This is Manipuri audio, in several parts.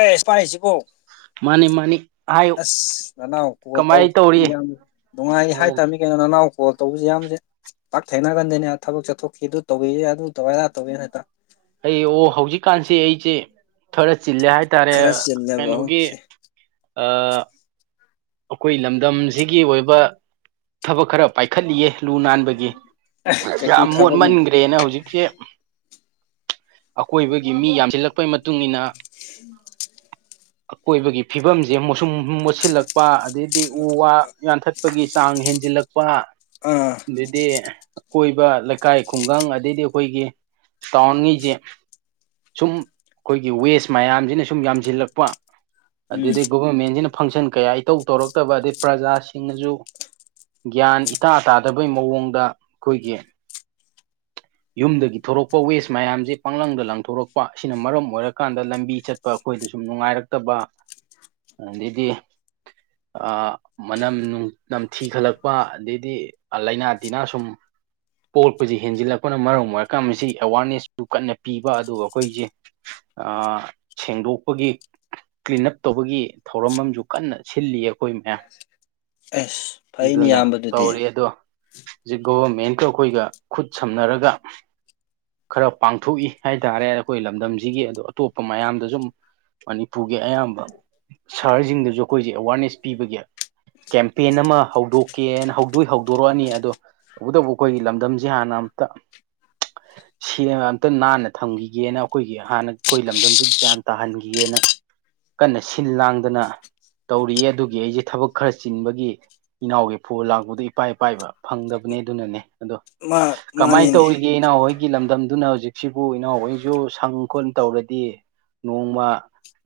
ꯑꯦꯁ ꯄꯥꯏꯁꯤꯀꯣ ꯃꯥꯅꯤ ꯃꯥꯅꯤ ꯍꯥꯏꯌꯨ ꯑꯁ ꯅꯅꯥꯎ ꯀꯣꯜ ꯀꯃꯥꯏ ꯇꯧꯕꯁꯤ ꯇꯧꯔꯤ ꯌꯥꯝ ꯅꯨꯡꯉꯥꯏ ꯑꯣ ꯍꯥꯏꯇꯥꯥꯝꯃꯤ [inaudible] ꯅꯅꯥꯎ ꯀꯣꯜ ꯇꯧꯕꯁꯤ ꯌꯥꯝꯗꯦ ꯄꯥꯛ ꯊꯦꯡꯅꯒꯟꯗꯦꯅꯦ ꯊꯕꯛ ꯆꯠꯊꯣꯛꯈꯤ ꯑꯗꯨ ꯇꯧꯋꯤꯌꯦ ꯑꯗꯨ ꯇꯧꯋꯦ ꯑꯗꯥ ꯇꯧꯋꯦꯅ ꯍꯦꯛꯇ ꯑꯩ ꯑꯣ ꯍꯧꯖꯤꯛꯀꯥꯟꯁꯦ ꯑꯩꯁꯦ ꯈꯔ ꯆꯤꯜꯂꯦ ꯍꯥꯏꯇꯥꯔꯦ ꯈꯔ ꯆꯤꯜꯂꯦꯕ ꯀꯩꯅꯣꯒꯤ ꯑꯣꯀꯦ ꯑ ꯑꯩꯈꯣꯏ ꯂꯝꯗꯝꯁꯤꯒꯤ ꯑꯣꯏꯕ ꯊꯕꯛ ꯈꯔ ꯄꯥꯏꯈꯠꯂꯤꯌꯦ ꯂꯨ ꯅꯥꯟꯕꯒꯤ ꯀꯩꯀꯩ ꯌꯥꯝ ꯊꯕꯛ ꯃꯣꯠꯃꯟꯈ꯭ꯔꯦꯅ ꯍꯧꯖꯤꯛꯁꯦ ꯑꯀꯣꯏꯕꯒꯤ ꯃꯤ ꯌꯥꯝꯁꯤꯜꯂꯛꯄꯩ ꯃꯇꯨꯡꯏꯟꯅ ꯑꯀꯣꯏꯕꯒꯤ ꯐꯤꯕꯝꯁꯦ ꯃꯨꯁꯨꯝ ꯃꯨꯁꯤꯂꯛ ꯑꯗꯩꯗꯤ ꯎ ꯋꯥ ꯌꯥꯟꯊꯠꯄꯒꯤ ꯆꯥꯡ ꯍꯦꯟꯖꯤꯜꯂꯛꯄ ꯑꯥ ꯑꯗꯩꯗꯤ ꯀꯣꯏꯕ ꯂꯩꯀꯥꯏ ꯈꯨꯡꯒꯪ ꯑꯗꯩꯗꯤ ꯑꯩꯈꯣꯏꯒꯤ ꯇꯥꯎꯟꯉꯩꯁꯦ ꯁꯨꯝ ꯑꯩꯈꯣꯏꯒꯤ ꯋꯦꯁ ꯃꯌꯥꯝꯁꯤꯅ ꯁꯨꯝ ꯌꯥꯝꯁꯤꯜꯂꯛꯄ ꯎꯝ ꯑꯗꯩꯗꯤ ꯒꯣꯚꯔꯃꯦꯟꯁꯤꯅ ꯐꯪꯁꯟ ꯀꯌꯥ ꯏꯇꯧ ꯇꯧꯔꯛꯇꯕ ꯑꯗꯩ ꯄ꯭ꯔꯖꯥꯁꯤꯡꯅꯁꯨ ꯒ꯭ꯌꯥꯟ ꯏꯇꯥ ꯇꯥꯗꯕꯩ ꯃꯑꯣꯡꯗ ꯑꯩꯈꯣꯏꯒꯤ ꯌꯨꯝꯗꯒꯤ ꯊꯣꯔꯛꯄ ꯋꯦꯁ ꯃꯌꯥꯝꯁꯦ ꯄꯥꯡꯂꯪꯗ ꯂꯪꯊꯣꯛꯔꯛꯄ ꯑꯁꯤꯅ ꯃꯔꯝ ꯑꯣꯏꯔꯀꯥꯟꯗ ꯂꯝꯕꯤ ꯆꯠ ꯆꯠꯄ ꯑꯩꯈꯣꯏꯗ ꯁꯨꯝ ꯅꯨꯡꯉꯥꯏꯔꯛꯇꯕ ꯑꯗꯩꯗꯤ ꯃꯅꯝ ꯅꯝꯊꯤ ꯈꯠꯂꯛꯄ ꯑꯗꯩꯗꯤ ꯂꯩꯅꯥ ꯇꯤꯟꯅꯥ ꯁꯨꯝ ꯄꯣꯛꯂꯛꯄꯁꯤ ꯍꯦꯟꯖꯤꯜꯂꯛꯄꯅ ꯃꯔꯝ ꯑꯣꯏꯔꯀꯥꯟ ꯃꯁꯤ ꯑꯦꯋꯥꯔꯅꯦꯁꯁꯨ ꯀꯟꯅ ꯄꯤꯕ ꯑꯗꯨꯒ ꯑꯩꯈꯣꯏꯁꯦ ꯑꯥ ꯁꯦꯡꯗꯣꯛꯄꯒꯤ ꯀ꯭ꯂꯤꯟ ꯑꯞ ꯇꯧꯕꯒꯤ ꯊꯧꯔꯝ ꯑꯃꯁꯨ ꯀꯟꯅ ꯁꯤꯜꯂꯤꯌꯦ ꯑꯩꯈꯣꯏ ꯃꯌꯥꯝ ꯑꯁ ꯐꯩꯅꯦ ꯑꯗꯨꯅ ꯏꯌꯥꯝꯕꯗꯨꯗꯤ ꯇꯧꯔꯤ ꯑꯗꯣ ꯍꯧꯖꯤꯛ ꯒꯣꯚꯔꯃꯦꯟꯒ ꯑꯩꯈꯣꯏꯒ ꯈꯨꯠ ꯁꯝꯅꯔꯒ ꯈꯔ ꯄꯥꯡꯊꯣꯛꯏ ꯍꯥꯏꯇꯥꯔꯦ ꯑꯩꯈꯣꯏ ꯂꯝꯗꯝꯁꯤꯒꯤ ꯑꯗꯣ ꯑꯇꯣꯞꯄ ꯃꯌꯥꯝꯗꯁꯨꯨ ꯃꯅꯤꯄꯨꯔꯒꯤ ꯑꯌꯥꯝꯕ ꯁꯍꯔꯁꯤꯡꯗꯁꯨ ꯑꯩꯈꯣꯏꯁꯦ ꯑꯦꯋꯥꯔꯅꯦꯁ ꯄꯤꯕꯒꯤ ꯀꯦꯝꯄꯦꯟ ꯑꯃ ꯍꯧꯗꯣꯛꯀꯦꯅ ꯍꯧꯗꯤ ꯍꯧꯗꯣꯛꯔꯛꯑꯅꯤ ꯑꯗꯣ ꯇꯧꯕꯇꯕꯨ ꯑꯩꯈꯣꯏꯒꯤ ꯂꯝꯗꯝ ꯗꯝꯁꯦ ꯍꯥꯟꯅ ꯑꯝꯇ ꯁꯤ ꯑꯝꯇ ꯅꯥꯟꯅ ꯊꯝꯈꯤꯒꯦꯅ ꯑꯩꯈꯣꯏꯒꯤ ꯍꯥꯟꯅ ꯑꯩꯈꯣꯏ ꯂꯝꯗꯝꯁꯤ ꯒ꯭ꯌꯥꯟ ꯇꯥꯍꯟꯈꯤꯒꯦꯅ ꯀꯟꯅ ꯁꯤꯜ ꯂꯥꯡꯗꯅ ꯇꯧꯔꯤꯌꯦ ꯑꯗꯨꯒꯤ ꯑꯩꯁꯦ ꯊꯕꯛ ꯈꯔ ꯆꯤꯟꯕꯒꯤ ꯏꯅꯥꯎꯒꯤ ꯐꯣꯜ ꯂꯥꯛꯄꯗ ꯏꯄꯥ ꯏꯄꯥꯏꯕ ꯐꯪꯗꯕꯅꯦ ꯑꯗꯨꯅꯅꯦ ꯑꯗꯣ ꯃꯥ ꯀꯃꯥꯏꯅ ꯃꯥꯅꯤꯅꯦ ꯇꯧꯔꯤꯒꯦ ꯏꯅꯥꯎ ꯍꯣꯏꯒꯤ ꯂꯝꯗꯝꯗꯨꯅ ꯍꯧꯖꯤꯛꯁꯤꯕꯨ ꯏꯅꯥꯎ ꯍꯣꯏꯁꯨ ꯁꯪ ꯈꯣꯠ ꯇꯧꯔꯗꯤ ꯅꯣꯡꯃ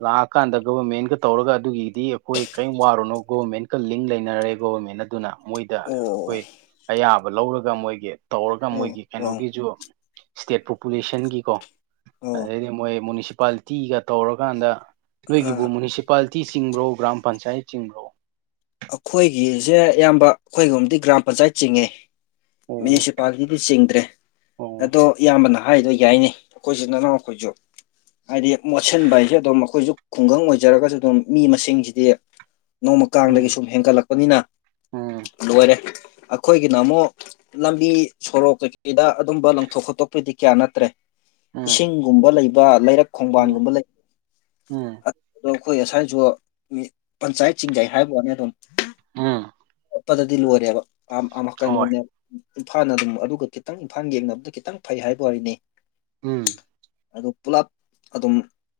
ꯂꯥꯛꯑꯀꯥꯟꯗ ꯒꯣꯕꯔꯃꯦꯟꯀ ꯇꯧꯔꯒ ꯑꯗꯨꯒꯤꯗꯤ ꯑꯩꯈꯣꯏ ꯀꯔꯤꯝ ꯋꯥꯔꯨꯅꯣ ꯒꯣꯕꯔꯃꯦꯟꯀ ꯂꯤꯡ ꯂꯩꯅꯔꯦ ꯒꯣꯕꯔꯃꯦꯟꯅ ꯑꯗꯨꯅ ꯃꯣꯏꯗ ꯑꯣ ꯑꯩꯈꯣꯏ ꯑꯌꯥꯕ ꯂꯧꯔꯒ ꯃꯣꯏꯒꯤ ꯇꯧꯔꯒ ꯑꯣ ꯃꯣꯏꯒꯤ ꯑꯣ ꯀꯩꯅꯣꯒꯤꯁꯨ ꯏꯁ꯭ꯇꯦꯠ ꯄꯣꯄꯨꯂꯦꯁꯟꯒꯤꯀꯣ ꯑꯣ ꯑꯗꯩꯗꯤ ꯃꯣꯏ ꯃꯨꯅꯤꯁꯤꯄꯥꯂꯤꯇꯤꯒ ꯇꯧꯔꯀꯥꯟꯗ ꯅꯣꯏꯒꯤꯕꯨ ꯑꯥ ꯃ꯭ꯌꯨꯅꯤꯁꯤꯄꯥꯂꯤꯇꯤ ꯆꯤꯡꯕ꯭ꯔꯣ ꯒ꯭ꯔꯥꯝ ꯄꯟꯆꯥꯌꯦꯠ ꯆꯤꯡꯕ꯭ꯔꯣ ꯑꯩꯈꯣꯏꯒꯤꯁꯦ ꯢꯌꯥꯝꯕ ꯑꯩꯈꯣꯏ ꯔꯣꯝꯗꯤ ꯒ꯭ꯔꯥꯝ ꯄꯟꯆꯥꯌꯦꯠ ꯆꯤꯡꯉꯦ ꯑꯣ ꯃ꯭ꯌꯨꯅꯤꯁꯤꯄꯥꯂꯤꯇꯤꯗꯤ ꯆꯤꯡꯗ꯭ꯔꯦ ꯑꯣ ꯑꯗꯣ ꯏꯌꯥꯝꯕꯅ ꯍꯥꯏꯗꯣ ꯌꯥꯏꯅꯦ ꯑꯩꯈꯣꯏꯁꯨ ꯅꯅꯥꯎ ꯑꯩꯈꯣꯏꯁꯨ ꯍꯥꯏꯗꯤ ꯃꯣꯠꯁꯤꯟꯕ ꯍꯥꯏꯁꯦ ꯑꯗꯨꯝ ꯑꯩꯈꯣꯏꯁꯨ ꯈꯨꯡꯒꯪ ꯑꯣꯏꯖꯔꯒꯁꯨ ꯑꯗꯨꯝ ꯃꯤ ꯃꯁꯤꯡꯁꯤꯗꯤ ꯅꯣꯡꯃ ꯀꯥꯡꯗꯒꯤ ꯎꯝ ꯁꯨꯝ ꯍꯦꯟꯒꯠꯂꯛꯄꯅꯤꯅ ꯎꯝ ꯂꯣꯏꯔꯦ ꯑꯩꯈꯣꯏꯒꯤꯅ ꯑꯃꯨꯛ ꯂꯝꯕꯤ ꯁꯣꯔꯣꯛ ꯀꯩꯀꯩꯗ ꯑꯗꯨꯝꯕ ꯂꯪꯊꯣꯛ ꯈꯣꯠꯇꯣꯛꯄꯩꯗꯤ ꯀꯌꯥ ꯅꯠꯇ꯭ꯔꯦ ꯎꯝ ꯏꯁꯤꯡꯒꯨꯝꯕ ꯂꯩꯕ ꯂꯩꯔꯛ ꯎꯝ ꯈꯣꯡꯕꯥꯟꯒꯨꯝꯕ ꯂꯩꯕ ꯎꯝ ꯑꯗꯣ ꯑꯩꯈꯣꯏ ꯁꯨꯋꯥꯢꯁꯨ ꯄꯟꯆꯥꯌꯦꯠ ꯆꯤꯡꯖꯩ ꯍꯥꯏꯕ ꯋꯥꯅꯤ ꯑꯗꯨꯝ ꯎꯝ ꯃꯣꯠꯄꯗꯗꯤ ꯂꯣꯢꯔꯦꯕ [unintelligible] ꯍꯣꯏ ꯀꯩꯅꯣꯝꯅꯦ ꯏꯝꯐꯥꯜꯅ ꯑꯗꯨꯝ ꯑꯗꯨꯒ ꯈꯤꯇꯪ ꯏꯝꯐꯥꯜ ꯌꯦꯡꯅꯕꯗ ꯈꯤꯇꯪ ꯐꯩ ꯍꯥꯏꯕ ꯋꯥꯔꯤꯅꯤ ꯎꯝ ꯑꯗꯨ ꯄꯨꯂꯞ ꯑꯗꯨꯝ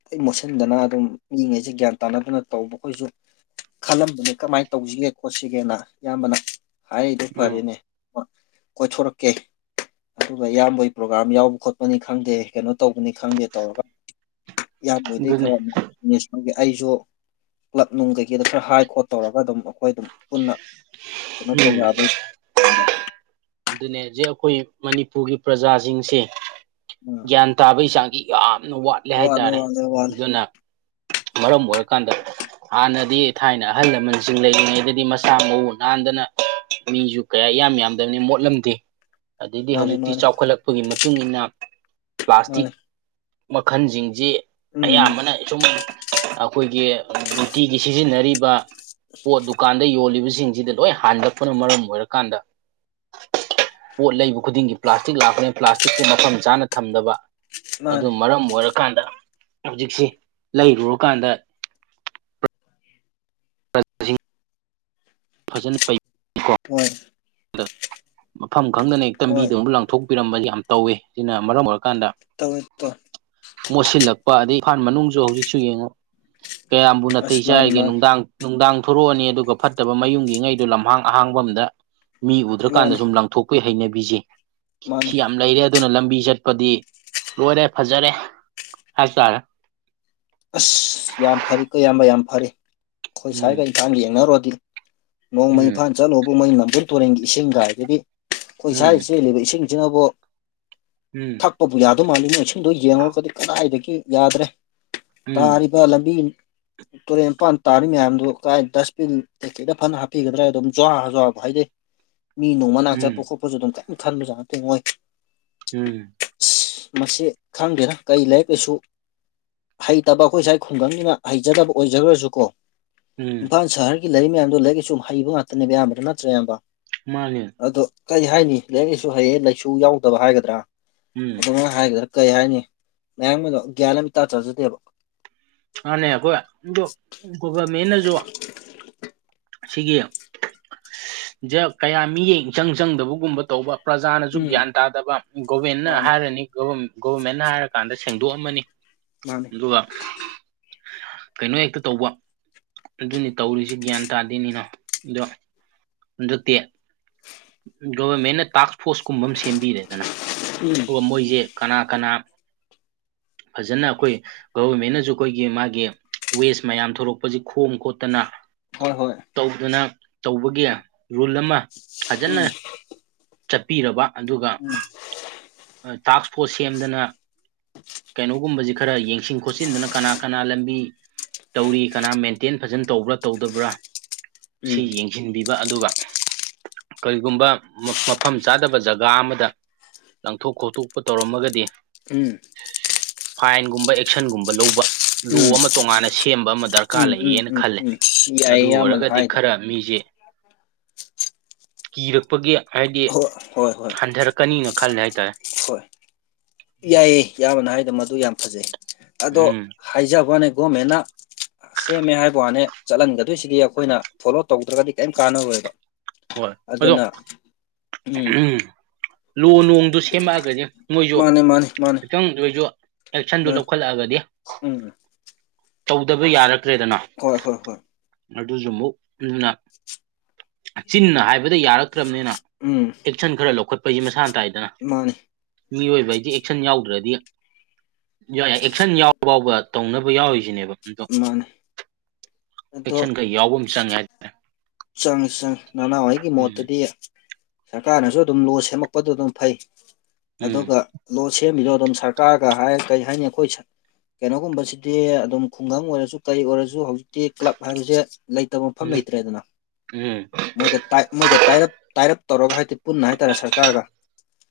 ꯑꯩ ꯃꯣꯠꯁꯤꯟꯗꯅ ꯑꯗꯨꯝ ꯃꯤꯉꯩꯁꯤ ꯒ꯭ꯌꯥꯟ ꯇꯥꯟꯅꯗꯅ ꯇꯧꯕ ꯈꯣꯏꯁꯨ ꯈꯜꯂꯝꯕꯅꯦ ꯀꯃꯥꯏꯅ ꯇꯧꯁꯤꯒꯦ ꯈꯣꯠꯁꯤꯒꯦꯅ ꯏꯌꯥꯝꯕꯅ ꯍꯥꯏꯔꯛꯏꯗꯨ ꯎꯝ ꯐꯔꯦꯅꯦ ꯀꯣꯏꯊꯣꯔꯛꯀꯦ ꯑꯗꯨꯒ ꯏꯌꯥꯝꯕꯒꯤ ꯄ꯭ꯔꯣꯒ꯭ꯔꯥꯝ ꯌꯥꯎꯕ ꯈꯣꯠꯄꯅꯤ ꯈꯪꯗꯦ ꯀꯩꯅꯣ ꯇꯧꯕꯅꯤ ꯈꯪꯗꯦ ꯇꯧꯔꯒ ꯏꯌꯥꯝꯕ ꯈꯣꯢꯗꯩ ꯑꯗꯨꯅꯦ ꯈꯔ ꯃꯨꯛ [unintelligible] ꯑꯩꯁꯨ ꯀ꯭ꯂꯕ ꯅꯨꯡ ꯀꯩꯀꯩꯗ ꯈꯔ ꯍꯥꯏ ꯈꯣꯠ ꯇꯧꯔꯒ ꯑꯗꯨꯝ ꯑꯩꯈꯣꯏ ꯑꯗꯨꯝ ꯄꯨꯟꯅ ꯀꯩꯅꯣ ꯇꯧꯕ ꯎꯝ ꯌꯥꯕ꯭ꯔꯥ ꯑꯗꯨꯅꯦ ꯍꯧꯖꯤꯛ ꯑꯩꯈꯣꯏ ꯃꯅꯤꯄꯨꯔꯒꯤ ꯄ꯭ꯔꯥꯖꯥꯁꯤꯡꯁꯦ ꯑꯥ ꯒ꯭ꯌꯥꯟ ꯇꯥꯕꯒꯤ ꯆꯥꯡꯁꯤ ꯌꯥꯝꯅ ꯋꯥꯠꯂꯦ ꯍꯥꯏꯇꯥꯔꯦ ꯋꯥꯠꯂꯦ ꯋꯥꯠꯂꯦ ꯑꯗꯨꯅ ꯃꯔꯝ ꯑꯣꯏꯔꯀꯥꯟꯗ ꯍꯥꯟꯅꯗꯤ ꯊꯥꯏꯅ ꯑꯍꯜ ꯂꯃꯟꯁꯤꯡ ꯂꯩꯔꯤꯉꯩꯗꯗꯤ ꯃꯁꯥ ꯃꯎꯨ ꯅꯥꯟꯗꯥꯅ ꯃꯤꯁꯨ ꯀꯌꯥ ꯢꯌꯥꯝ ꯌꯥꯝꯗꯕꯅꯤ ꯃꯣꯠ ꯎꯠꯂꯝꯗꯦ ꯑꯗꯩꯗꯤ ꯃꯥꯅꯦ ꯍꯧꯖꯤꯛꯇꯤ ꯃꯥꯅꯦ ꯆꯥꯎꯈꯠꯂꯛꯄꯒꯤ ꯃꯇꯨꯡ ꯏꯟꯅ ꯄ꯭ꯂꯥꯁꯇꯤꯛ ꯃꯥꯅꯦ ꯃꯈꯜꯁꯤꯡꯁꯤ ꯎꯝ ꯎꯝ ꯑꯌꯥꯝꯕꯅ ꯁꯨꯝ ꯑꯩꯈꯣꯏꯒꯤ ꯅꯨꯡꯇꯤꯒꯤ ꯁꯤꯖꯤꯟꯅꯔꯤꯕ ꯄꯣꯠ ꯗꯨꯀꯥꯟꯗ ꯌꯣꯜꯂꯤꯕꯁꯤꯡꯁꯤꯗ ꯂꯣꯏ ꯍꯟꯂꯛꯄꯅ ꯃꯔꯝ ꯑꯣꯏꯔꯀꯥꯟꯗ ꯄꯣꯠ ꯂꯩꯕ ꯈꯨꯗꯤꯡꯒꯤ ꯄ꯭ꯂꯥꯁꯇꯤꯛ ꯂꯥꯛꯄꯅꯤ ꯄ꯭ꯂꯥꯁꯇꯤꯛꯇꯤ ꯃꯐꯝ ꯆꯥꯅ ꯊꯝꯗꯕ ꯃꯥꯅꯦ ꯑꯗꯨꯅ ꯃꯔꯝ ꯑꯣꯏꯔ ꯀꯥꯟꯗ ꯍꯧꯖꯤꯛꯁꯦ ꯂꯩꯔꯨꯔꯀꯥꯟꯗ [unintelligible] ꯐꯖꯅ ꯄꯩ ꯍꯣꯏ ꯃꯐꯝ ꯈꯪꯗꯅ ꯍꯦꯛꯇꯥ ꯍꯣꯏ ꯂꯝꯕꯤꯗ ꯂꯪꯊꯣꯛꯄꯤꯔꯝꯕ ꯌꯥꯝ ꯇꯧꯋꯦ ꯁꯤꯅ ꯃꯔꯝ ꯑꯣꯏꯔꯀꯥꯟꯗ ꯇꯧꯋꯦ ꯇꯧ ꯃꯣꯠꯁꯤꯜꯂꯛꯄ ꯑꯗꯩ ꯏꯝꯐꯥꯜ ꯃꯅꯨꯡꯁꯨ ꯍꯧꯖꯤꯛꯁꯨ ꯌꯦꯡꯉꯣ ꯀꯌꯥꯝꯕꯨ ꯑꯁ ꯅꯥꯇꯩ ꯃꯥꯅꯤ ꯆꯥꯔꯤꯒꯦ ꯃꯥꯅꯤ ꯅꯨꯡꯗꯥꯡ ꯅꯨꯡꯗꯥꯡ ꯊꯣꯔꯛꯑꯅꯤ ꯑꯗꯨꯒ ꯐꯠꯇꯕ ꯃꯌꯨꯝꯒꯤꯉꯩꯗꯨ ꯂꯝꯍꯥꯡ ꯑꯍꯥꯡꯕ ꯑꯝꯗ ꯃꯤ ꯎꯗ꯭ꯔꯀꯥꯟꯗ ꯃꯥꯅꯤ ꯁꯨꯝ ꯂꯪꯊꯣꯛꯄꯩ ꯍꯩꯅꯕꯤꯁꯦ ꯃꯥꯅꯤ ꯁꯤ ꯌꯥꯝ ꯂꯩꯔꯦ ꯑꯗꯨꯅ ꯂꯝꯕꯤ ꯆꯠꯄꯗꯤ ꯂꯣꯏꯔꯦ ꯐꯖꯔꯦ ꯍꯥꯏꯇꯥꯔꯦ ꯑꯁ ꯌꯥꯝ ꯐꯥꯔꯤ ꯀꯣ ꯢꯌꯥꯝꯕ ꯌꯥꯝ ꯐꯥꯔꯤ ꯑꯩꯈꯣꯏ ꯁ꯭ꯋꯥꯏꯒ ꯎꯝ ꯏꯝꯐꯥꯜꯒ ꯌꯦꯡꯅꯔꯨꯔꯗꯤ ꯅꯣꯡꯃꯩ ꯎꯝ ꯏꯝꯐꯥꯜ ꯆꯠꯂꯨꯕ ꯃꯣꯏ ꯃꯝꯕꯨꯜ ꯇꯨꯔꯦꯟꯒꯤ ꯏꯁꯤꯡꯒ ꯍꯥꯏꯗꯨꯗꯤ ꯑꯩꯈꯣꯏ ꯎꯝ ꯁ꯭ꯋꯥꯏꯗ ꯆꯦꯜꯂꯤꯕ ꯏꯁꯤꯡ ꯖꯤꯅꯕꯨ ꯎꯝ ꯊꯛꯄꯕꯨ ꯌꯥꯗꯧ ꯃꯥꯜꯂꯤ ꯅꯣꯏ ꯑꯁꯤꯡꯗꯣ ꯌꯦꯡꯉꯨꯔꯒꯗꯤ ꯀꯗꯥꯏꯗꯒꯤ ꯌꯥꯗ꯭ꯔꯦ ꯎꯝ ꯇꯥꯔꯤꯕ ꯂꯝꯕꯤ ꯇꯨꯔꯦꯟ ꯃꯄꯥꯟ ꯇꯥꯔꯤ ꯃꯌꯥꯝꯗꯨ ꯀꯥꯏ ꯗꯁꯕꯤꯟ ꯀꯩ ꯀꯩꯗ ꯐꯅ ꯍꯥꯞꯄꯤꯒꯗ꯭ꯔꯥ ꯑꯗꯨꯝ ꯖꯋꯥ ꯖꯋꯥꯕꯨ ꯍꯩꯗꯩ [inaudible] ꯃꯤ ꯅꯨꯡ ꯃꯅꯥꯛ ꯎꯝ ꯆꯠꯄ ꯈꯣꯠꯄꯁꯨ ꯑꯗꯨꯝ ꯀꯔꯤꯝ ꯈꯟꯕ ꯖꯥꯠ ꯅꯠꯇꯦ ꯃꯣꯢ ꯎꯝ ꯑꯁ ꯃꯁꯤ ꯈꯪꯗꯦꯅ ꯀꯩ ꯂꯥꯏꯔꯤꯛ ꯂꯥꯢꯁꯨ ꯍꯩꯇꯕ ꯑꯩꯈꯣꯏ ꯁ꯭ꯋꯥꯏ ꯈꯨꯡꯒꯪꯁꯤꯅ ꯍꯩꯖꯗꯕ ꯑꯣꯏꯖꯈ꯭ꯔꯁꯨꯀꯣ ꯎꯝ ꯏꯝꯐꯥꯜ ꯁꯥꯍꯔ ꯒꯤ ꯂꯩꯔꯤ ꯃꯌꯥꯝꯗꯣ ꯂꯥꯏꯔꯤꯛ ꯂꯥꯢꯁꯨꯨ ꯍꯩꯕ ꯉꯥꯛꯇꯅꯦꯕ ꯑꯌꯥꯝꯕꯅ ꯅꯠꯇ꯭ꯔꯥ ꯢꯌꯥꯝꯕ ꯃꯥꯅꯦ ꯑꯗꯣ ꯀꯔꯤ ꯍꯥꯏꯅꯤ ꯂꯥꯏꯔꯤꯛ ꯂꯥꯏꯁꯨ ꯍꯩꯌꯦ ꯂꯥꯏꯁꯨ ꯌꯥꯎꯗꯕ ꯍꯥꯏꯒꯗ꯭ꯔꯥ ꯎꯝ ꯑꯗꯨꯃꯥꯏꯅ ꯍꯥꯏꯒꯗ꯭ꯔꯥ ꯀꯩ ꯍꯥꯏꯅꯤ ꯃꯌꯥꯝꯒꯗꯣ ꯒ꯭ꯌꯥꯟ ꯑꯃ ꯏꯇꯥ ꯇꯥꯖꯗꯦꯕ ꯃꯥꯅꯦ ꯑꯩꯈꯣꯏ ꯑꯗ‌ꯣ ꯒꯣꯚꯔ꯭ꯟꯃꯦꯟ꯭ꯇꯅꯁꯨ ꯁꯤꯒꯤ ꯖꯦ ꯀꯌꯥ ꯃꯤꯠꯌꯦꯡ ꯏꯆꯪ ꯆꯪꯗꯕꯒꯨꯝꯕ ꯇꯧꯕ ꯄ꯭ꯔꯖꯥꯅꯁꯨ ꯎꯝ ꯒ꯭ꯌꯥꯟ ꯇꯥꯗꯕ ꯒꯣꯃꯦꯟꯅ ꯃꯥꯅꯦ ꯍꯥꯏꯔꯅꯤ ꯒꯣꯚ꯭ꯔ ꯒ‌ꯣꯚ꯭ꯔꯃꯦꯟꯅ ꯍꯥꯏꯔ ꯀꯥꯟꯗ ꯁꯦꯡꯗꯣꯛꯑꯝꯃꯅꯤ ꯃꯥꯅꯤ ꯑꯗꯨꯒ ꯀꯩꯅꯣ ꯍꯦꯛꯇ ꯇꯧꯕ ꯑꯗꯨꯅꯤ ꯇꯧꯔꯤꯁꯤ ꯒ꯭ꯌꯥꯟ ꯇꯥꯗꯦꯅꯦ ꯏꯅꯥꯎ ꯑꯗꯣ ꯍꯟꯗꯛꯇꯤ ꯒꯣꯚ꯭ꯔꯟꯃꯦꯟ꯭ꯠꯅ ꯇꯥꯛ꯭ꯁ ꯐꯣꯔ꯭ꯁ ꯀꯨꯝꯕ ꯑꯃ ꯁꯦꯝꯕꯤꯔꯦꯗꯅ ꯎꯝ ꯑꯗꯨꯒ ꯃꯣꯏꯁꯦ ꯀꯅꯥ ꯀꯅꯥ ꯐꯖꯅ ꯑꯩꯈꯣꯏ ꯒꯣꯚ꯭ꯔꯟꯃꯦꯟ꯭ꯠꯅꯁꯨ ꯑꯩꯈꯣꯏꯒꯤ ꯃꯥꯒꯤ ꯋꯦꯁ ꯃꯌꯥꯝ ꯊꯣꯔꯛꯄꯁꯤ ꯈꯣꯝ ꯈꯣꯠꯇꯅ ꯍꯣꯏ ꯍꯣꯏ ꯇꯧꯗꯨꯅ ꯇꯧꯕꯒꯤ ꯔꯨꯜ ꯑꯃ ꯐꯖꯅ ꯆꯠꯄꯤꯔꯕ ꯑꯗꯨꯒ ꯎꯝ ꯇꯥꯛ꯭ꯁ ꯐꯣꯔ꯭ꯁ ꯁꯦꯝꯗꯅ ꯀꯩꯅꯣꯒꯨꯝꯕꯁꯤ ꯈꯔ ꯌꯦꯡꯁꯤꯟ ꯈꯣꯠꯆꯤꯟꯗꯅ ꯀꯅꯥ ꯀꯅꯥ ꯂꯝꯕꯤ ꯇꯧꯔꯤ ꯀꯅꯥ ꯃꯦꯟꯇꯦꯟ ꯐꯖꯅ ꯇꯧꯕ꯭ꯔꯥ ꯇꯧꯗꯕ꯭ꯔꯥ ꯁꯤ ꯎꯝ ꯌꯦꯡꯁꯤꯟꯕꯤꯕ ꯑꯗꯨꯒ ꯀꯔꯤꯒꯨꯝꯕ ꯃꯐꯝ ꯆꯥꯗꯕ ꯖꯒꯥ ꯑꯃꯗ ꯂꯪꯊꯣꯛ ꯈꯣꯠꯇꯣꯛꯄ ꯇꯧꯔꯝꯃꯒꯗꯤ ꯎꯝ ꯐꯥꯏꯟꯒꯨꯝꯕ ꯑꯦꯛꯁꯟꯒꯨꯝꯕ ꯂꯧꯕ ꯂꯣ ꯎꯝ ꯑꯃ ꯇꯣꯉꯥꯟꯅ ꯁꯦꯝꯕ ꯑꯃ ꯗ꯭ꯔꯀꯥꯔ ꯎꯝ ꯎꯝ ꯂꯩꯌꯦꯅ ꯎꯝ ꯈꯜꯂꯦ ꯎꯝ ꯑꯗꯨ ꯌꯥꯏꯌꯦ ꯏꯌꯥꯝꯕꯅ ꯑꯣꯏꯔꯒꯗꯤ ꯍꯥꯏꯗꯣ ꯈꯔ ꯃꯤꯁꯦ ꯀꯤꯔꯛꯄꯒꯤ ꯍꯥꯏꯗꯤ ꯍꯣꯏ ꯍꯣꯏ ꯍꯣꯏ ꯍꯟꯊꯔꯛꯀꯅꯤꯅ ꯈꯜꯂꯦ ꯍꯥꯏꯇꯥꯔꯦ ꯌꯥꯏꯌ‌ꯦ ꯏꯌꯥꯝꯕꯅ ꯍꯥꯏꯗꯣ ꯃꯗꯨ ꯌꯥꯝ ꯐꯖꯩ ꯑꯗꯣ ꯎꯝ ꯍꯥꯏꯖꯕ ꯋꯥꯅ‌ꯦ ꯒꯣꯔꯃꯦꯟꯅ ꯁꯦꯝꯃꯦ ꯍꯥꯏꯕ ꯋꯥꯅꯦ ꯆꯠꯍꯟꯒꯗꯣꯏꯁꯤꯗꯤ ꯑꯩꯈꯣꯏꯅ ꯐꯣꯂꯣ ꯇꯧꯗ꯭ꯔꯥꯒꯗꯤ ꯀꯩꯝ ꯀꯥꯟꯅꯔꯣꯏꯕ ꯍꯣꯏ ꯑꯗꯣ ꯑꯗꯨꯅ ꯎꯝ ꯂꯣ ꯅꯣꯡꯗꯨ ꯁꯦꯝꯃꯛꯑꯒꯗꯤ ꯃꯣꯏꯁꯨ ꯃꯥꯅꯦ ꯃꯥꯅꯦ ꯃꯥꯅꯦ ꯈꯤꯇꯪꯗ ꯑꯣꯏꯁꯨ ꯑꯦꯛꯁꯟꯗꯨ ꯃꯥꯅꯦ ꯂꯧꯈꯠꯂꯛꯑꯒꯗꯤ ꯎꯝ ꯇꯧꯗꯕ ꯌꯥꯔꯛꯇ꯭ꯔꯦꯗꯅ ꯍꯣꯏ ꯍꯣꯏ ꯍꯣꯏ ꯑꯗꯨꯁꯨ ꯑꯃꯨꯛ ꯑꯗꯨꯅ ꯆꯤꯟꯅ ꯍꯥꯏꯕꯗ ꯌꯥꯔꯛꯇ꯭ꯔꯕꯅꯤꯅ ꯎꯝ ꯑꯦꯛꯁꯟ ꯈꯔ ꯂꯧꯈꯠꯄ ꯍꯥꯏꯁꯤ ꯃꯁꯥꯅ ꯇꯥꯏꯗꯅ ꯃꯥꯅꯦ ꯃꯤꯑꯣꯏꯕꯗꯤ ꯑꯦꯛꯁꯟ ꯌꯥꯎꯗ꯭ꯔꯗꯤ ꯏꯌꯥ ꯌꯥꯏ ꯑꯦꯛꯁꯟ ꯌꯥꯎ ꯐꯥꯎꯕ ꯇꯧꯅꯕ ꯌꯥꯎꯔꯤꯁꯤꯅꯦꯕ ꯃꯥꯅꯦ ꯑꯗꯣ ꯑꯦꯛꯁꯟ ꯈꯔ ꯌꯥꯎꯕꯃ ꯆꯪꯉꯦ ꯍꯥꯏ ꯇꯥꯔ‌ꯦ ꯆꯪꯉꯤ ꯆꯪꯉꯤ ꯅꯅꯥꯥꯎ ꯑꯩꯒꯤ ꯎꯝ ꯃꯣꯠꯇꯗꯤ ꯁ꯭ꯔꯀꯥꯔꯅꯁꯨ ꯑꯗꯨꯝ ꯂꯣ ꯁꯦꯝꯃꯛꯄꯗꯨ ꯑꯗꯨꯝ ꯐꯩ ꯎꯝ ꯑꯗꯨꯒ ꯂꯣ ꯁꯦꯝꯃꯤꯗꯣ ꯑꯗꯨꯝ ꯁ꯭ꯔꯀꯥꯔꯒ ꯍꯥꯏ ꯀꯔꯤ ꯍꯥꯏꯅꯤ ꯑꯩꯈꯣꯏ ꯁ꯭ꯔ ꯀꯩꯅꯣꯒꯨꯝꯕꯁꯤꯗꯤ ꯑꯗꯨꯝ ꯈꯨꯡꯒꯪ ꯑꯣꯏꯔꯁꯨ ꯀꯔꯤ ꯑꯣꯏꯔꯁꯨ ꯍꯧꯖꯤꯛꯇꯤ ꯀ꯭ꯂꯕ ꯍꯥꯏꯕꯁꯦ ꯂꯩꯇꯕ ꯃꯐꯝ ꯎꯝ ꯂꯩꯇ꯭ꯔꯦꯗꯅ ꯎꯝ ꯃꯣꯏꯒ ꯇꯥꯏꯞ ꯃꯣꯏꯒ ꯇꯥꯏꯠꯑꯞ ꯇꯥꯏꯠꯑꯞ ꯇꯧꯔꯒ ꯍꯥꯏꯗꯤ ꯄꯨꯟꯅ ꯍꯥꯏꯇꯥꯔꯦ ꯁ꯭ꯔꯀꯥꯔꯒ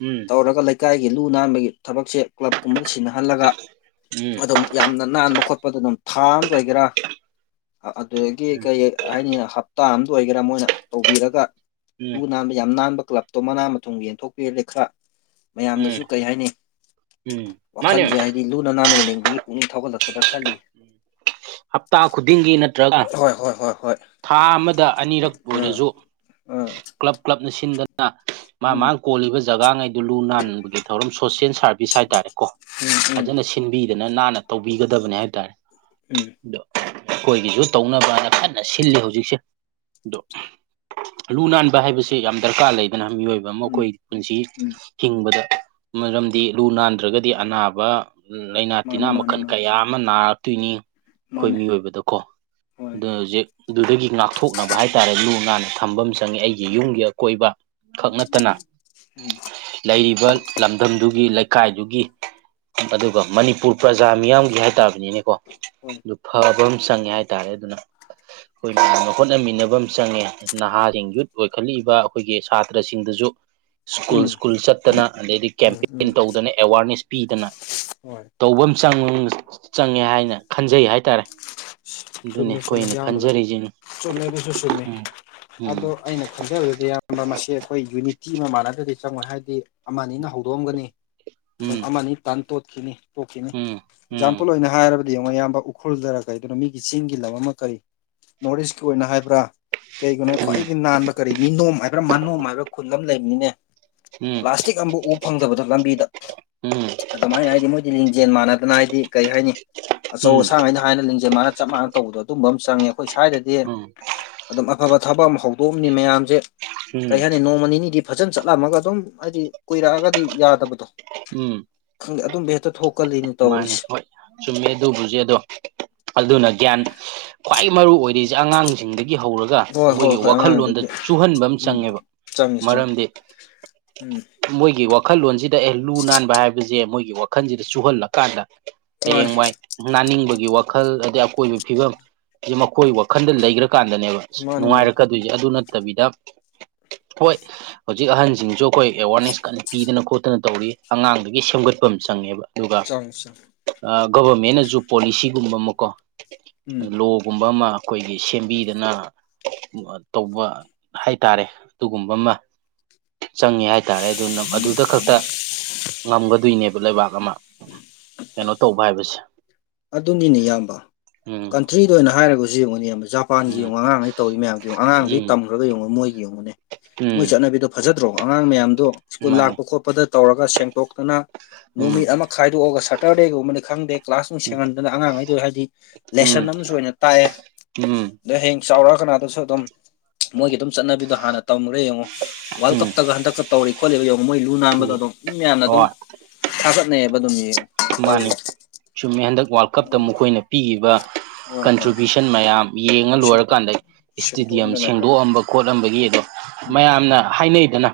ꯎꯝ ꯇꯧꯔꯒ ꯂꯩꯀꯥꯏꯒꯤ ꯂꯨ ꯅꯥꯟꯕꯒꯤ ꯊꯕꯛꯁꯦ ꯀ꯭ꯂꯕꯀꯨꯝꯕꯗ ꯁꯤꯟꯅꯍꯜꯂꯒ ꯎꯝ ꯑꯗꯨꯝ ꯌꯥꯝꯅ ꯅꯥꯟꯕ ꯈꯣꯠꯄꯗꯨꯅ ꯊꯥꯑꯝ ꯑꯣꯏꯒꯦꯔꯥ ꯑꯗꯨꯗꯒꯤ ꯀꯩ ꯍꯥꯏꯅꯤ ꯍꯞ ꯇꯥ ꯑꯝ ꯑꯣꯏꯒꯦꯔ ꯃꯣꯏꯅ ꯇꯧꯕꯤꯔꯒ ꯎꯝ ꯂꯨ ꯎꯝ ꯅꯥꯟꯕ ꯌꯥꯝ ꯅꯥꯟꯕ ꯀ꯭ꯂꯕ ꯇꯣ ꯃꯅꯥ ꯃꯊꯨꯝ ꯌꯦꯟꯊꯣꯛꯄꯤꯔꯅꯤ ꯈꯔ ꯃꯌꯥꯝꯗꯁꯨ ꯎꯝ ꯀꯩ ꯍꯥꯏꯅꯤ ꯎꯝ ꯃꯥꯅꯦ ꯋꯥꯈꯟꯖꯦ ꯍꯥꯏ ꯗꯤ ꯂꯨꯅ ꯅꯥꯟꯅ ꯂꯩꯅꯤꯡꯕꯒꯤ ꯄꯨꯛꯅꯤꯡ ꯊꯧꯒꯠꯂꯛꯀꯗ꯭ꯔ ꯈꯜꯂꯤ ꯍꯞꯇꯥ ꯈꯨꯗꯤꯡꯒꯤ ꯅꯠꯇ꯭ꯔꯒ ꯍꯣꯏ ꯍꯣꯏ ꯍꯣꯏ ꯍꯣꯏ ꯊꯥ ꯑꯃꯗ ꯑꯅꯤꯔꯛ ꯑꯥ ꯑꯣꯏꯔꯁꯨ ꯑꯥ ꯀ꯭ꯂꯕ ꯀ꯭ꯂꯕꯅ ꯁꯤꯟꯗꯅ ꯃꯥ ꯃꯥ ꯎꯝ ꯀꯣꯜꯂꯤꯕ ꯖꯒꯥꯉꯩꯗꯨ ꯂꯨ ꯅꯥꯟꯕꯒꯤ ꯊꯧꯔꯝ ꯁꯣꯁꯤꯌꯦꯜ ꯁꯥꯔꯚꯤꯁ ꯍꯥꯏꯇꯥꯔꯦꯀꯣ ꯐꯖꯅ ꯁꯤꯟꯕꯤꯗꯅ ꯅꯥꯟꯅ ꯇꯧꯕꯤꯒꯗꯕꯅꯦ ꯍꯥꯏꯇꯥꯔꯦ ꯎꯝ ꯑꯗꯣ ꯑꯩꯈꯣꯏꯒꯤꯁꯨ ꯇꯧꯅꯕꯅ ꯀꯟꯅ ꯁꯤꯜꯂꯤ ꯍꯧꯖꯤꯛꯁꯦ ꯑꯗꯣ ꯂꯨ ꯅꯥꯟꯕ ꯍꯥꯏꯕꯁꯦ ꯌꯥꯝ ꯗꯔꯀꯥꯔ ꯂꯩ ꯑꯗꯨꯅ ꯃꯤꯑꯣꯏꯕ ꯑꯃ ꯎꯝ ꯑꯩꯈꯣꯏꯒꯤ ꯄꯨꯟꯁꯤ ꯎꯝ ꯍꯤꯡꯕꯗ ꯃꯔꯝꯗꯤ ꯂꯨ ꯅꯥꯟꯗ꯭ꯔꯒꯗꯤ ꯑꯅꯥꯕ ꯂꯩꯅꯥ ꯇꯤꯟꯅꯥ ꯃꯥꯅꯦ ꯃꯥꯅꯦ ꯃꯈꯜ ꯃꯥꯅꯦ ꯀꯌꯥ ꯑꯃ ꯅꯥꯔꯛꯇꯣꯏꯅꯤ ꯈꫭꯏ ꯃꯥꯅꯦ ꯃꯤꯑꯣꯏꯕꯗꯀꯣ ꯍꯣꯏ ꯑꯗꯨꯅ ꯍꯧꯖꯤꯛ ꯑꯗꯨꯗꯒꯤ ꯉꯥꯛꯊꯣꯛꯅꯕ ꯍꯥꯏꯇꯥꯔꯦ ꯂꯨ ꯅꯥꯟꯅ ꯊꯝꯕ ꯑꯃ ꯆꯪꯉꯤ ꯑꯩꯒꯤ ꯌꯨꯝꯒꯤ ꯑꯀꯣꯏꯕ ꯈꯛ ꯅꯠꯇꯅ ꯎꯝ ꯂꯩꯔꯤꯕ ꯂꯝꯗꯝꯗꯨꯒꯤ ꯂꯩꯀꯥꯏꯗꯨꯒꯤ ꯑꯗꯨꯒ ꯃꯅꯤꯄꯨꯔ ꯄ꯭ꯔꯖꯥ ꯃꯤꯌꯥꯝꯒꯤ ꯍꯥꯏꯇꯥꯕꯅꯤꯅꯦꯀꯣ ꯍꯣꯏ ꯑꯗꯨ ꯐꯕ ꯑꯃ ꯆꯪꯉꯦ ꯍꯥꯏꯇꯥꯔꯦ ꯑꯗꯨꯅ ꯑꯩꯈꯣꯏ ꯃꯌꯥꯝꯅ ꯍꯣꯠꯅꯃꯤꯟꯅꯕꯝ ꯆꯪꯉꯦ ꯅꯍꯥꯖꯤꯡ ꯌꯨꯠ ꯑꯣꯏꯈꯠꯂꯛꯏꯕ ꯑꯩꯈꯣꯏꯒꯤ ꯁꯥꯇ꯭ꯔꯁꯤꯡꯗꯁꯨ ꯁ꯭ꯀꯨꯜ ꯎꯝ ꯁ꯭ꯀꯨꯜ ꯆꯠꯇꯅ ꯑꯗꯩꯗꯤ ꯎꯝ ꯀꯦꯝꯄꯦꯟ ꯎꯝ ꯇꯧꯗꯅ ꯑꯦꯋꯥꯔꯅꯦꯁ ꯄꯤꯗꯅ ꯍꯣꯏ ꯇꯧꯕꯝ ꯆꯪ ꯆꯪꯉꯦ ꯍꯥꯏꯅ ꯈꯟꯖꯩ ꯍꯥꯏꯇꯥꯔꯦ ꯑꯗꯨꯅꯦ ꯆꯨꯝꯃꯤ ꯆꯨꯝꯃꯤ ꯑꯈꯣꯏꯅ ꯏꯌꯥꯝꯕꯅ ꯈꯟꯖꯔꯤꯖꯦ ꯆꯨꯝꯃꯦ ꯎꯝ ꯎꯝ [unintelligible] ꯏꯌꯥꯝꯕ ꯃꯁꯤ ꯑꯩꯈꯣꯏ ꯌꯨꯅꯤꯇꯤ ꯑꯃ ꯃꯥꯟꯅꯗ꯭ꯔꯗꯤ ꯆꯪꯉꯣꯏ ꯍꯥꯏꯗꯤ ꯑꯃꯅꯤꯅ ꯍꯧꯗꯣꯛꯑꯝꯒꯅꯤ [unintelligible] ꯎꯝ ꯑꯃꯅꯤ ꯇꯟ ꯇꯣꯠꯈꯤꯅꯤ ꯇꯣꯛꯈꯤꯅꯤ ꯎꯝ ꯑꯦꯛꯖꯥꯝꯄꯜ ꯑꯣꯏꯅ ꯍꯥꯏꯔꯕꯗ ꯌꯦꯡꯉꯣ ꯏꯌꯥꯝꯕ ꯎꯈ꯭ꯔꯨꯜꯗꯔ ꯀꯔꯤꯗꯅꯣ ꯃꯤꯒꯤ ꯆꯤꯡꯒꯤ ꯂꯝ ꯑꯃ ꯀꯔꯤ ꯅꯣꯔꯠ ꯏꯁꯀꯤ ꯑꯣꯏꯅ ꯍꯥꯏꯕ꯭ꯔ ꯀꯩꯒꯤꯅꯣ ꯎꯝ ꯈ꯭ꯋꯥꯏꯗꯒꯤ ꯅꯥꯟꯕ ꯀꯔꯤ ꯃꯤꯅꯣꯝ ꯍꯥꯏꯕ꯭ꯔ ꯃꯅꯣꯝ ꯍꯥꯏꯕ꯭ꯔ ꯈꯨꯟ ꯑꯝ ꯂꯩꯝꯅꯤꯅꯦ ꯎꯝ ꯄ꯭ꯂꯥꯁꯇꯤꯛ ꯑꯝꯕꯨꯛ ꯎ ꯐꯪꯗꯕꯗꫭ ꯂꯝꯕꯤꯗ ꯎꯝ ꯑꯗꯨꯃꯥꯏꯅ ꯍꯥꯏꯗꯤ ꯃꯣꯏꯗꯤ ꯂꯤꯡꯖꯦꯜ ꯃꯥꯟꯅꯗꯅ ꯍꯥꯏꯗꯤ ꯀꯔꯤ ꯍꯥꯏꯅꯤ ꯑꯆꯧ ꯎꯝ ꯑꯁꯥꯡ ꯍꯥꯏꯅ ꯍꯥꯏꯅ ꯂꯤꯡꯖꯦꯜ ꯃꯥꯅ ꯆꯞ ꯃꯥꯟꯅ ꯇꯧꯕꯗꯣ ꯑꯗꯨꯝꯕꯝ ꯆꯪꯉꯤ ꯑꯈꯣꯏ ꯁ꯭ꯋꯥꯏꯗꯗꯤ ꯎꯝ ꯎꯝ ꯑꯗꯨꯝꯃꯛ ꯑꯐꯕ ꯊꯕꯛ ꯑꯃ ꯍꯧꯗꯣꯛꯑꯝꯅꯤ ꯃꯌꯥꯝꯖꯦ ꯀꯔꯤ ꯎꯝ ꯍꯥꯏꯅꯤ ꯅꯣꯡꯃ ꯅꯤꯅꯤꯗꯤ ꯐꯖꯅ ꯆꯠꯂꯝꯃꯒ ꯑꯗꯨꯝ ꯍꯥꯏꯗꯤ ꯀꯨꯏꯔꯛꯑꯒꯗꯤ ꯌꯥꯗꯕꯗꯣ ꯎꯝ ꯈꯪꯗꯦ ꯑꯗꯨꯝꯕ ꯍꯦꯛꯇ ꯊꯣꯛ ꯃꯥꯟꯅꯤ ꯍꯣꯏ ꯆꯨꯝꯃꯦ ꯑꯗꯨꯕꯨꯖꯦ ꯑꯗꯣ ꯑꯗꯨꯅ ꯒ꯭ꯌꯥꯟ ꯈ꯭ꯋꯥꯏ ꯃꯔꯨ ꯑꯣꯏꯔꯤꯖꯦ ꯑꯉꯥꯡꯖꯤꯡꯗꯒꯤ ꯍꯧꯔ ꯒ ꯍꯣꯏ ꯍꯣꯏ ꯃꯣꯏꯒꯤ ꯍꯣꯏ ꯑꯉꯥꯡꯗꯨꯒꯤ ꯋꯥꯈꯜꯂꯣꯟꯗꯖꯨ ꯆꯨꯍꯟꯕꯝ ꯎꯝ ꯆꯪꯉꯦꯕ ꯆꯪꯉꯤ ꯆꯪꯉꯤ ꯃꯔꯝꯗꯤ ꯎꯝ ꯃꯣꯏꯒꯤ ꯋꯥꯈꯜꯂꯣꯟꯖꯤꯗ ꯑꯦ ꯂꯨ ꯅꯥꯟꯕ ꯍꯥꯏꯕꯁꯦ ꯃꯣꯏꯒꯤ ꯋꯥꯈꯜꯁꯤꯗ ꯆꯨꯍꯜꯂꯀꯥꯟꯗ ꯃꯥꯅꯤ ꯍꯌꯦꯡꯋꯥꯏ ꯥꯅꯥꯟꯅꯤꯡꯕꯒꯤ ꯋꯥꯈꯜ ꯑꯗꯩ ꯑꯀꯣꯏꯕꯩ ꯐꯤꯕꯝꯁꯦ ꯃꯈꯣꯏ ꯋꯥꯈꯜꯗ ꯂꯩꯒ꯭ꯔ ꯀꯥꯟꯗꯅꯦꯕ ꯃꯥꯅꯤ ꯃꯥꯅꯤ ꯅꯨꯡꯉꯥꯏꯔꯛꯀꯗꯨꯏꯖꯦ ꯑꯗꯨ ꯅꯠꯇꯕꯤꯗ ꯍꯣꯏ ꯍꯧꯖꯤꯛ ꯑꯍꯟꯖꯤꯡꯖꯨ ꯑꯈꯣꯏ ꯑꯦꯋꯥꯔꯅꯦꯁ ꯀꯟꯅ ꯄꯤꯗꯅ ꯈꯣꯠꯇꯅ ꯇꯧꯔꯤ ꯑꯉꯥꯡꯗꯒꯤ ꯁꯦꯝꯒꯠꯄꯝ ꯆꯪꯉꯦꯕ ꯑꯗꯨꯒ ꯑꯩꯁꯞ ꯑ ꯒꯣꯕꯔꯃꯦꯟꯅꯖꯨ ꯄꯣꯂꯤꯁꯤꯒꯨꯝꯕ ꯑꯃꯀꯣ ꯎꯝ ꯂꯣꯒꯨꯝꯕ ꯑꯃ ꯑꯩꯈꯣꯏꯒꯤ ꯁꯦꯝꯕꯤꯗꯅ ꯃ ꯇꯧꯕ ꯍꯥꯏꯇꯥꯔꯦ ꯑꯗꯨꯒꯨꯝꯕ ꯑꯃ ꯆꯪꯉꯦ ꯍꯥꯏꯇꯥꯔꯦ ꯑꯗꯨꯅ ꯑꯗꯨꯗ ꯈꯛꯇ ꯉꯝꯒꯗꯣꯏꯅꯦꯕ ꯂꯩꯕꯥꯛ ꯑꯃ ꯀꯩꯅꯣ ꯇꯧꯕ ꯍꯥꯏꯕꯁꯦ ꯑꯗꯨꯅꯤꯅꯦ ꯏꯌꯥꯝꯕ ꯎꯝ ꯀꯟꯇ꯭ꯔꯤꯗ ꯑꯣꯏꯅ ꯍꯥꯏꯔꯒꯖꯨ ꯌꯦꯡꯉꯨꯅꯤ ꯌꯥꯝꯕ ꯖꯥꯞ ꯄꯥꯟꯒꯤ ꯎꯝ ꯌꯦꯡꯉꯣ ꯑꯉꯥꯡꯉꯩ ꯇꯧꯔꯤ ꯃꯌꯥꯝꯗꯣ ꯑꯉꯥꯡꯗꯩ ꯎꯝ ꯇꯝꯃꯨꯔꯒ ꯌꯦꯡꯉꯣ ꯃꯣꯏꯒꯤ ꯌꯦꯡꯉꯨꯅꯦ ꯎꯝ ꯃꯣꯏ ꯆꯠꯅꯕꯤꯗꯣ ꯐꯖꯗ꯭ꯔꯣ ꯑꯉꯥꯡ ꯃꯌꯥꯝꯗꯣ ꯁ꯭ꯀꯨꯜ ꯃꯥꯅꯤ ꯂꯥꯛꯄ ꯈꯣꯠꯄꯗ ꯇꯧꯔꯒ ꯁꯦꯡꯇꯣꯛꯇꯅ ꯎꯝ ꯅꯨꯃꯤꯠ ꯑꯃ ꯈꯥꯏꯗꯣꯛꯑꯒ ꯁꯇꯔꯗꯦꯒꯨꯝꯕꯅꯤ ꯈꯪꯗꯦ ꯀ꯭ꯂꯥꯁ ꯎꯝ ꯁꯦꯡꯍꯟꯗꯅ ꯑꯉꯥꯡꯉꯩꯗꯣ ꯍꯥꯏꯗꯤ ꯎꯝ ꯂꯦꯁꯟ ꯑꯃꯁꯨ ꯑꯣꯏꯅ ꯇꯥꯛꯑꯦ ꯎꯝ ꯑꯗꯩ ꯍꯌꯦꯡ ꯆꯥꯎꯔꯛꯑ ꯀꯅꯥꯗꯁꯨ ꯑꯗꯨꯝ ꯃꯣꯏꯒꯤ ꯑꯗꯨꯝ ꯆꯠꯅꯕꯤꯗꯣ ꯍꯥꯟꯅ ꯇꯝꯃꯨꯔꯦ ꯌꯦꯡꯉꯣ ꯋꯥꯔꯜ ꯀꯞꯇꯒ ꯍꯟꯗꯛꯀ ꯇꯧꯔꯤ ꯈꯣꯠꯂꯤꯕ ꯌꯦꯡꯉꯣ ꯃꯣꯏ ꯂꯨ ꯅꯥꯟꯕꯗ ꯎꯝ ꯑꯗꯨꯝ ꯃꯤ ꯃꯌꯥꯝꯅ ꯑꯗꯨꯝ ꯍꯣꯏ ꯊꯥꯒꯠꯅꯩꯑꯦꯕ ꯑꯗꯨꯝ ꯌꯦꯡꯉꯣ ꯇꯧꯔꯤ ꯃꯥꯅꯤ ꯆꯨꯝꯃꯦ ꯍꯟꯗꯛ ꯋꯥꯔꯜ ꯀꯞꯇ ꯃꯣꯏꯒꯤ ꯃꯈꯣꯏꯅ ꯄꯤꯒꯤꯕ ꯍꯣꯏ ꯍꯣꯏ ꯀꯟꯇ꯭ꯔꯤꯕ꯭ꯌꯨꯁꯟ ꯃꯌꯥꯝ ꯌꯦꯡꯉ ꯁꯦꯡꯇꯣꯛ ꯂꯣꯏꯔꯀꯥꯟꯗ ꯏꯁꯇꯗꯤꯌꯝ ꯁꯦꯡꯇꯣꯛꯑꯝꯗꯅ ꯍꯣꯏ ꯁꯦꯡꯗꯣꯛꯑꯝꯕ ꯈꯣꯠꯂꯝꯕꯒꯤ ꯑꯗꯣ ꯎꯝ ꯃꯌꯥꯝꯅ ꯍꯥꯏꯅꯩꯗꯅ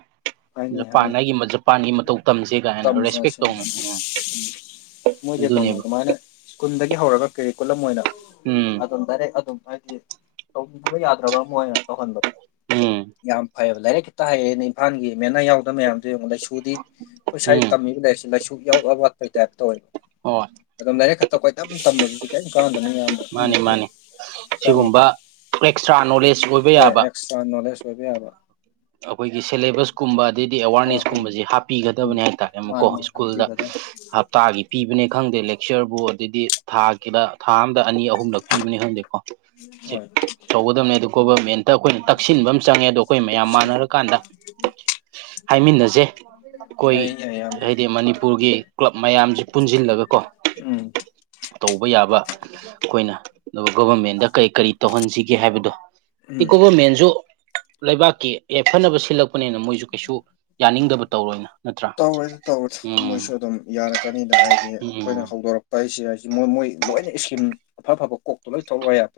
ꯍꯥꯏꯅꯩ ꯖꯄꯥꯟ ꯍꯥꯏꯅꯩ ꯑꯩꯒꯤ ꯖꯄꯥꯟꯒꯤ ꯃꯇꯧ ꯇꯝꯖꯦ ꯀꯥꯏꯅ ꯔꯦꯁꯄꯦꯛ ꯇꯝꯖꯁꯦ ꯇꯧꯅꯩ ꯃꯣꯏꯖꯦ ꯑꯗꯨꯝ ꯑꯗꯨꯃꯥꯏꯅ ꯁ꯭ꯀꯨꯜꯗꯒꯤ ꯍꯧꯔꯒ ꯀꯦꯔꯤꯀꯨꯂꯝ ꯑꯣꯏꯅ ꯎꯝ ꯑꯗꯨꯝ ꯗꯥꯏꯔꯦꯛ ꯑꯗꯨꯝ ꯍꯥꯏꯗꯤ ꯇꯧꯗꯕ ꯌꯥꯗ꯭ꯔꯕ ꯑꯃ ꯑꯣꯏꯅ ꯇꯧꯍꯟꯕꯗꯣ ꯎꯝ ꯌꯥꯝ ꯐꯩꯌꯦꯕ ꯂꯥꯏꯔꯤꯛ ꯈꯤꯇ ꯍꯩꯌꯦꯅꯥ ꯏꯝꯐꯥꯜꯒꯤ ꯃꯦꯅꯥꯌ ꯌꯥꯎꯗ ꯃꯌꯥꯝ ꯑꯗꯨ ꯌꯦꯡꯉꯣ ꯂꯥꯏꯁꯨꯗꯤ ꯑꯩꯈꯣꯏ ꯁ꯭ꯋꯥꯏ ꯎꯝ ꯇꯝꯃꯤꯕ ꯂꯥꯏꯔꯤꯛꯁꯦ ꯂꯥꯏꯁꯨ ꯏꯌꯥꯎ ꯋꯥꯠ ꯋꯥꯠꯄꯩ ꯇꯥꯏꯞ ꯇꯧꯋꯦꯕ ꯑꯣ ꯑꯗꯨꯝ ꯂꯥꯏꯔꯤꯛ ꯈꯛꯇ ꯀꯣꯏꯇꯝ ꯇꯝꯕꯗꯨꯗꯤ ꯀꯦꯝ ꯀꯥꯟꯗꯝꯅꯦ ꯌꯥꯝ ꯃꯥꯅꯤ ꯃꯥꯅꯤ ꯁꯤꯒꯨꯝꯕ ꯑꯦꯛꯁꯇ꯭ꯔꯥ ꯅꯣꯂꯦꯖ ꯑꯣꯏꯕ ꯍꯣꯏ ꯌꯥꯕ ꯑꯦꯛꯁꯇ꯭ꯔꯥ ꯅꯣꯂꯦꯖ ꯑꯣꯏꯕ ꯌꯥꯕ ꯑꯈꯣꯏꯒꯤ ꯁꯦꯂꯦꯕꯁ ꯀꯨꯝꯕ ꯑꯗꯩꯗꯤ ꯍꯣꯏ ꯍꯣꯏ ꯑꯦꯋꯥꯔꯅꯦꯁꯀꯨꯝꯕꯖꯦ ꯎꯝ ꯍꯥꯞꯄꯤꯒꯗꯕꯅꯦ ꯍꯥꯏꯇꯥꯔꯦ ꯑꯃꯨꯛꯀꯣ ꯃꯥꯅꯤ ꯃꯥꯅꯤ ꯁ꯭ꯀꯨꯜꯗ ꯍꯥꯞ ꯍꯥꯞꯄꯤꯒꯗꯝ ꯍꯞꯇꯥꯒꯤ ꯄꯤꯕꯅꯦ ꯈꯪꯗꯦ ꯂꯦꯛꯆꯔꯕꯨ ꯑꯗꯨꯗꯤ ꯊꯥꯒꯤꯗ ꯊꯥ ꯑꯝꯗ ꯑꯅꯤ ꯑꯍꯨꯝꯂꯛ ꯄꯤꯕꯅꯦ ꯈꯪꯗꯦꯀꯣ ꯆꯤꯛ ꯍꯣꯏ ꯇꯧꯒꯗꯕꯅꯦ ꯑꯗꯣ ꯒꯣꯕꯔꯃꯦꯟꯇ ꯑꯩꯈꯣꯏꯅ ꯇꯛꯁꯤꯟꯕ ꯑꯃ ꯆꯪꯉꯦ ꯑꯗꯣ ꯑꯩꯈꯣꯏ ꯃꯌꯥ ꯌꯥꯝ ꯃꯥꯟꯅꯔ ꯀꯥꯟꯗ ꯍꯥꯏꯃꯤꯟꯅꯖꯦ ꯑꯩꯈꯣꯏ ꯌꯥꯏ ꯌꯥꯏ ꯌꯥꯝ ꯍꯥꯏꯗꯤ ꯃꯅꯤꯄꯨꯔꯒꯤ ꯀ꯭ꯂꯕ ꯃꯌꯥꯝꯖꯦ ꯄꯨꯟꯖꯤꯜꯂꯒ ꯀꯣ ꯎꯝ ꯇꯧꯕ ꯌꯥꯕ ꯑꯩꯈꯣꯏꯅ ꯑꯗꯨꯒ ꯒꯣꯚꯔꯃꯦꯟꯗ ꯀꯔꯤ ꯀꯔꯤ ꯇꯧꯍꯟꯁꯤꯒꯦ ꯍꯥꯏꯕꯗꯣ ꯇꯤ ꯎꯝ ꯒꯣꯕꯔꯃꯦꯟꯖꯨ ꯂꯩꯕꯥꯛꯀꯤ ꯑꯦ ꯐꯅꯕ ꯁꯤꯜꯂꯛꯄꯅꯦꯅ ꯃꯣꯏꯖꯨ ꯀꯩꯁꯨ ꯌꯥꯅꯤꯡꯗꯕ ꯇꯧꯔꯣꯏꯅ ꯅꯠꯇ꯭ꯔꯥ ꯇꯧꯔꯣꯏꯗ ꯇꯧꯔꯣꯏꯗ ꯎꯝ ꯃꯣꯏꯁꯨ ꯑꯗꯨꯝ ꯌꯥꯔꯛꯀꯅꯤꯗ ꯍꯥꯏꯗꯤ ꯑꯩꯈꯣꯏꯅ ꯎꯝ ꯍꯧꯗꯣꯔꯛ ꯄ ꯑꯁꯦ ꯍꯥꯏꯁꯤ ꯃꯣꯏ ꯃꯣꯏ ꯂꯣꯏꯅ ꯏꯁꯀꯤꯝ ꯑꯐ ꯑꯐꯕ ꯀꯣꯛꯇ ꯂꯣꯏ ꯊꯣꯛꯂꯛꯑꯣ ꯌꯥ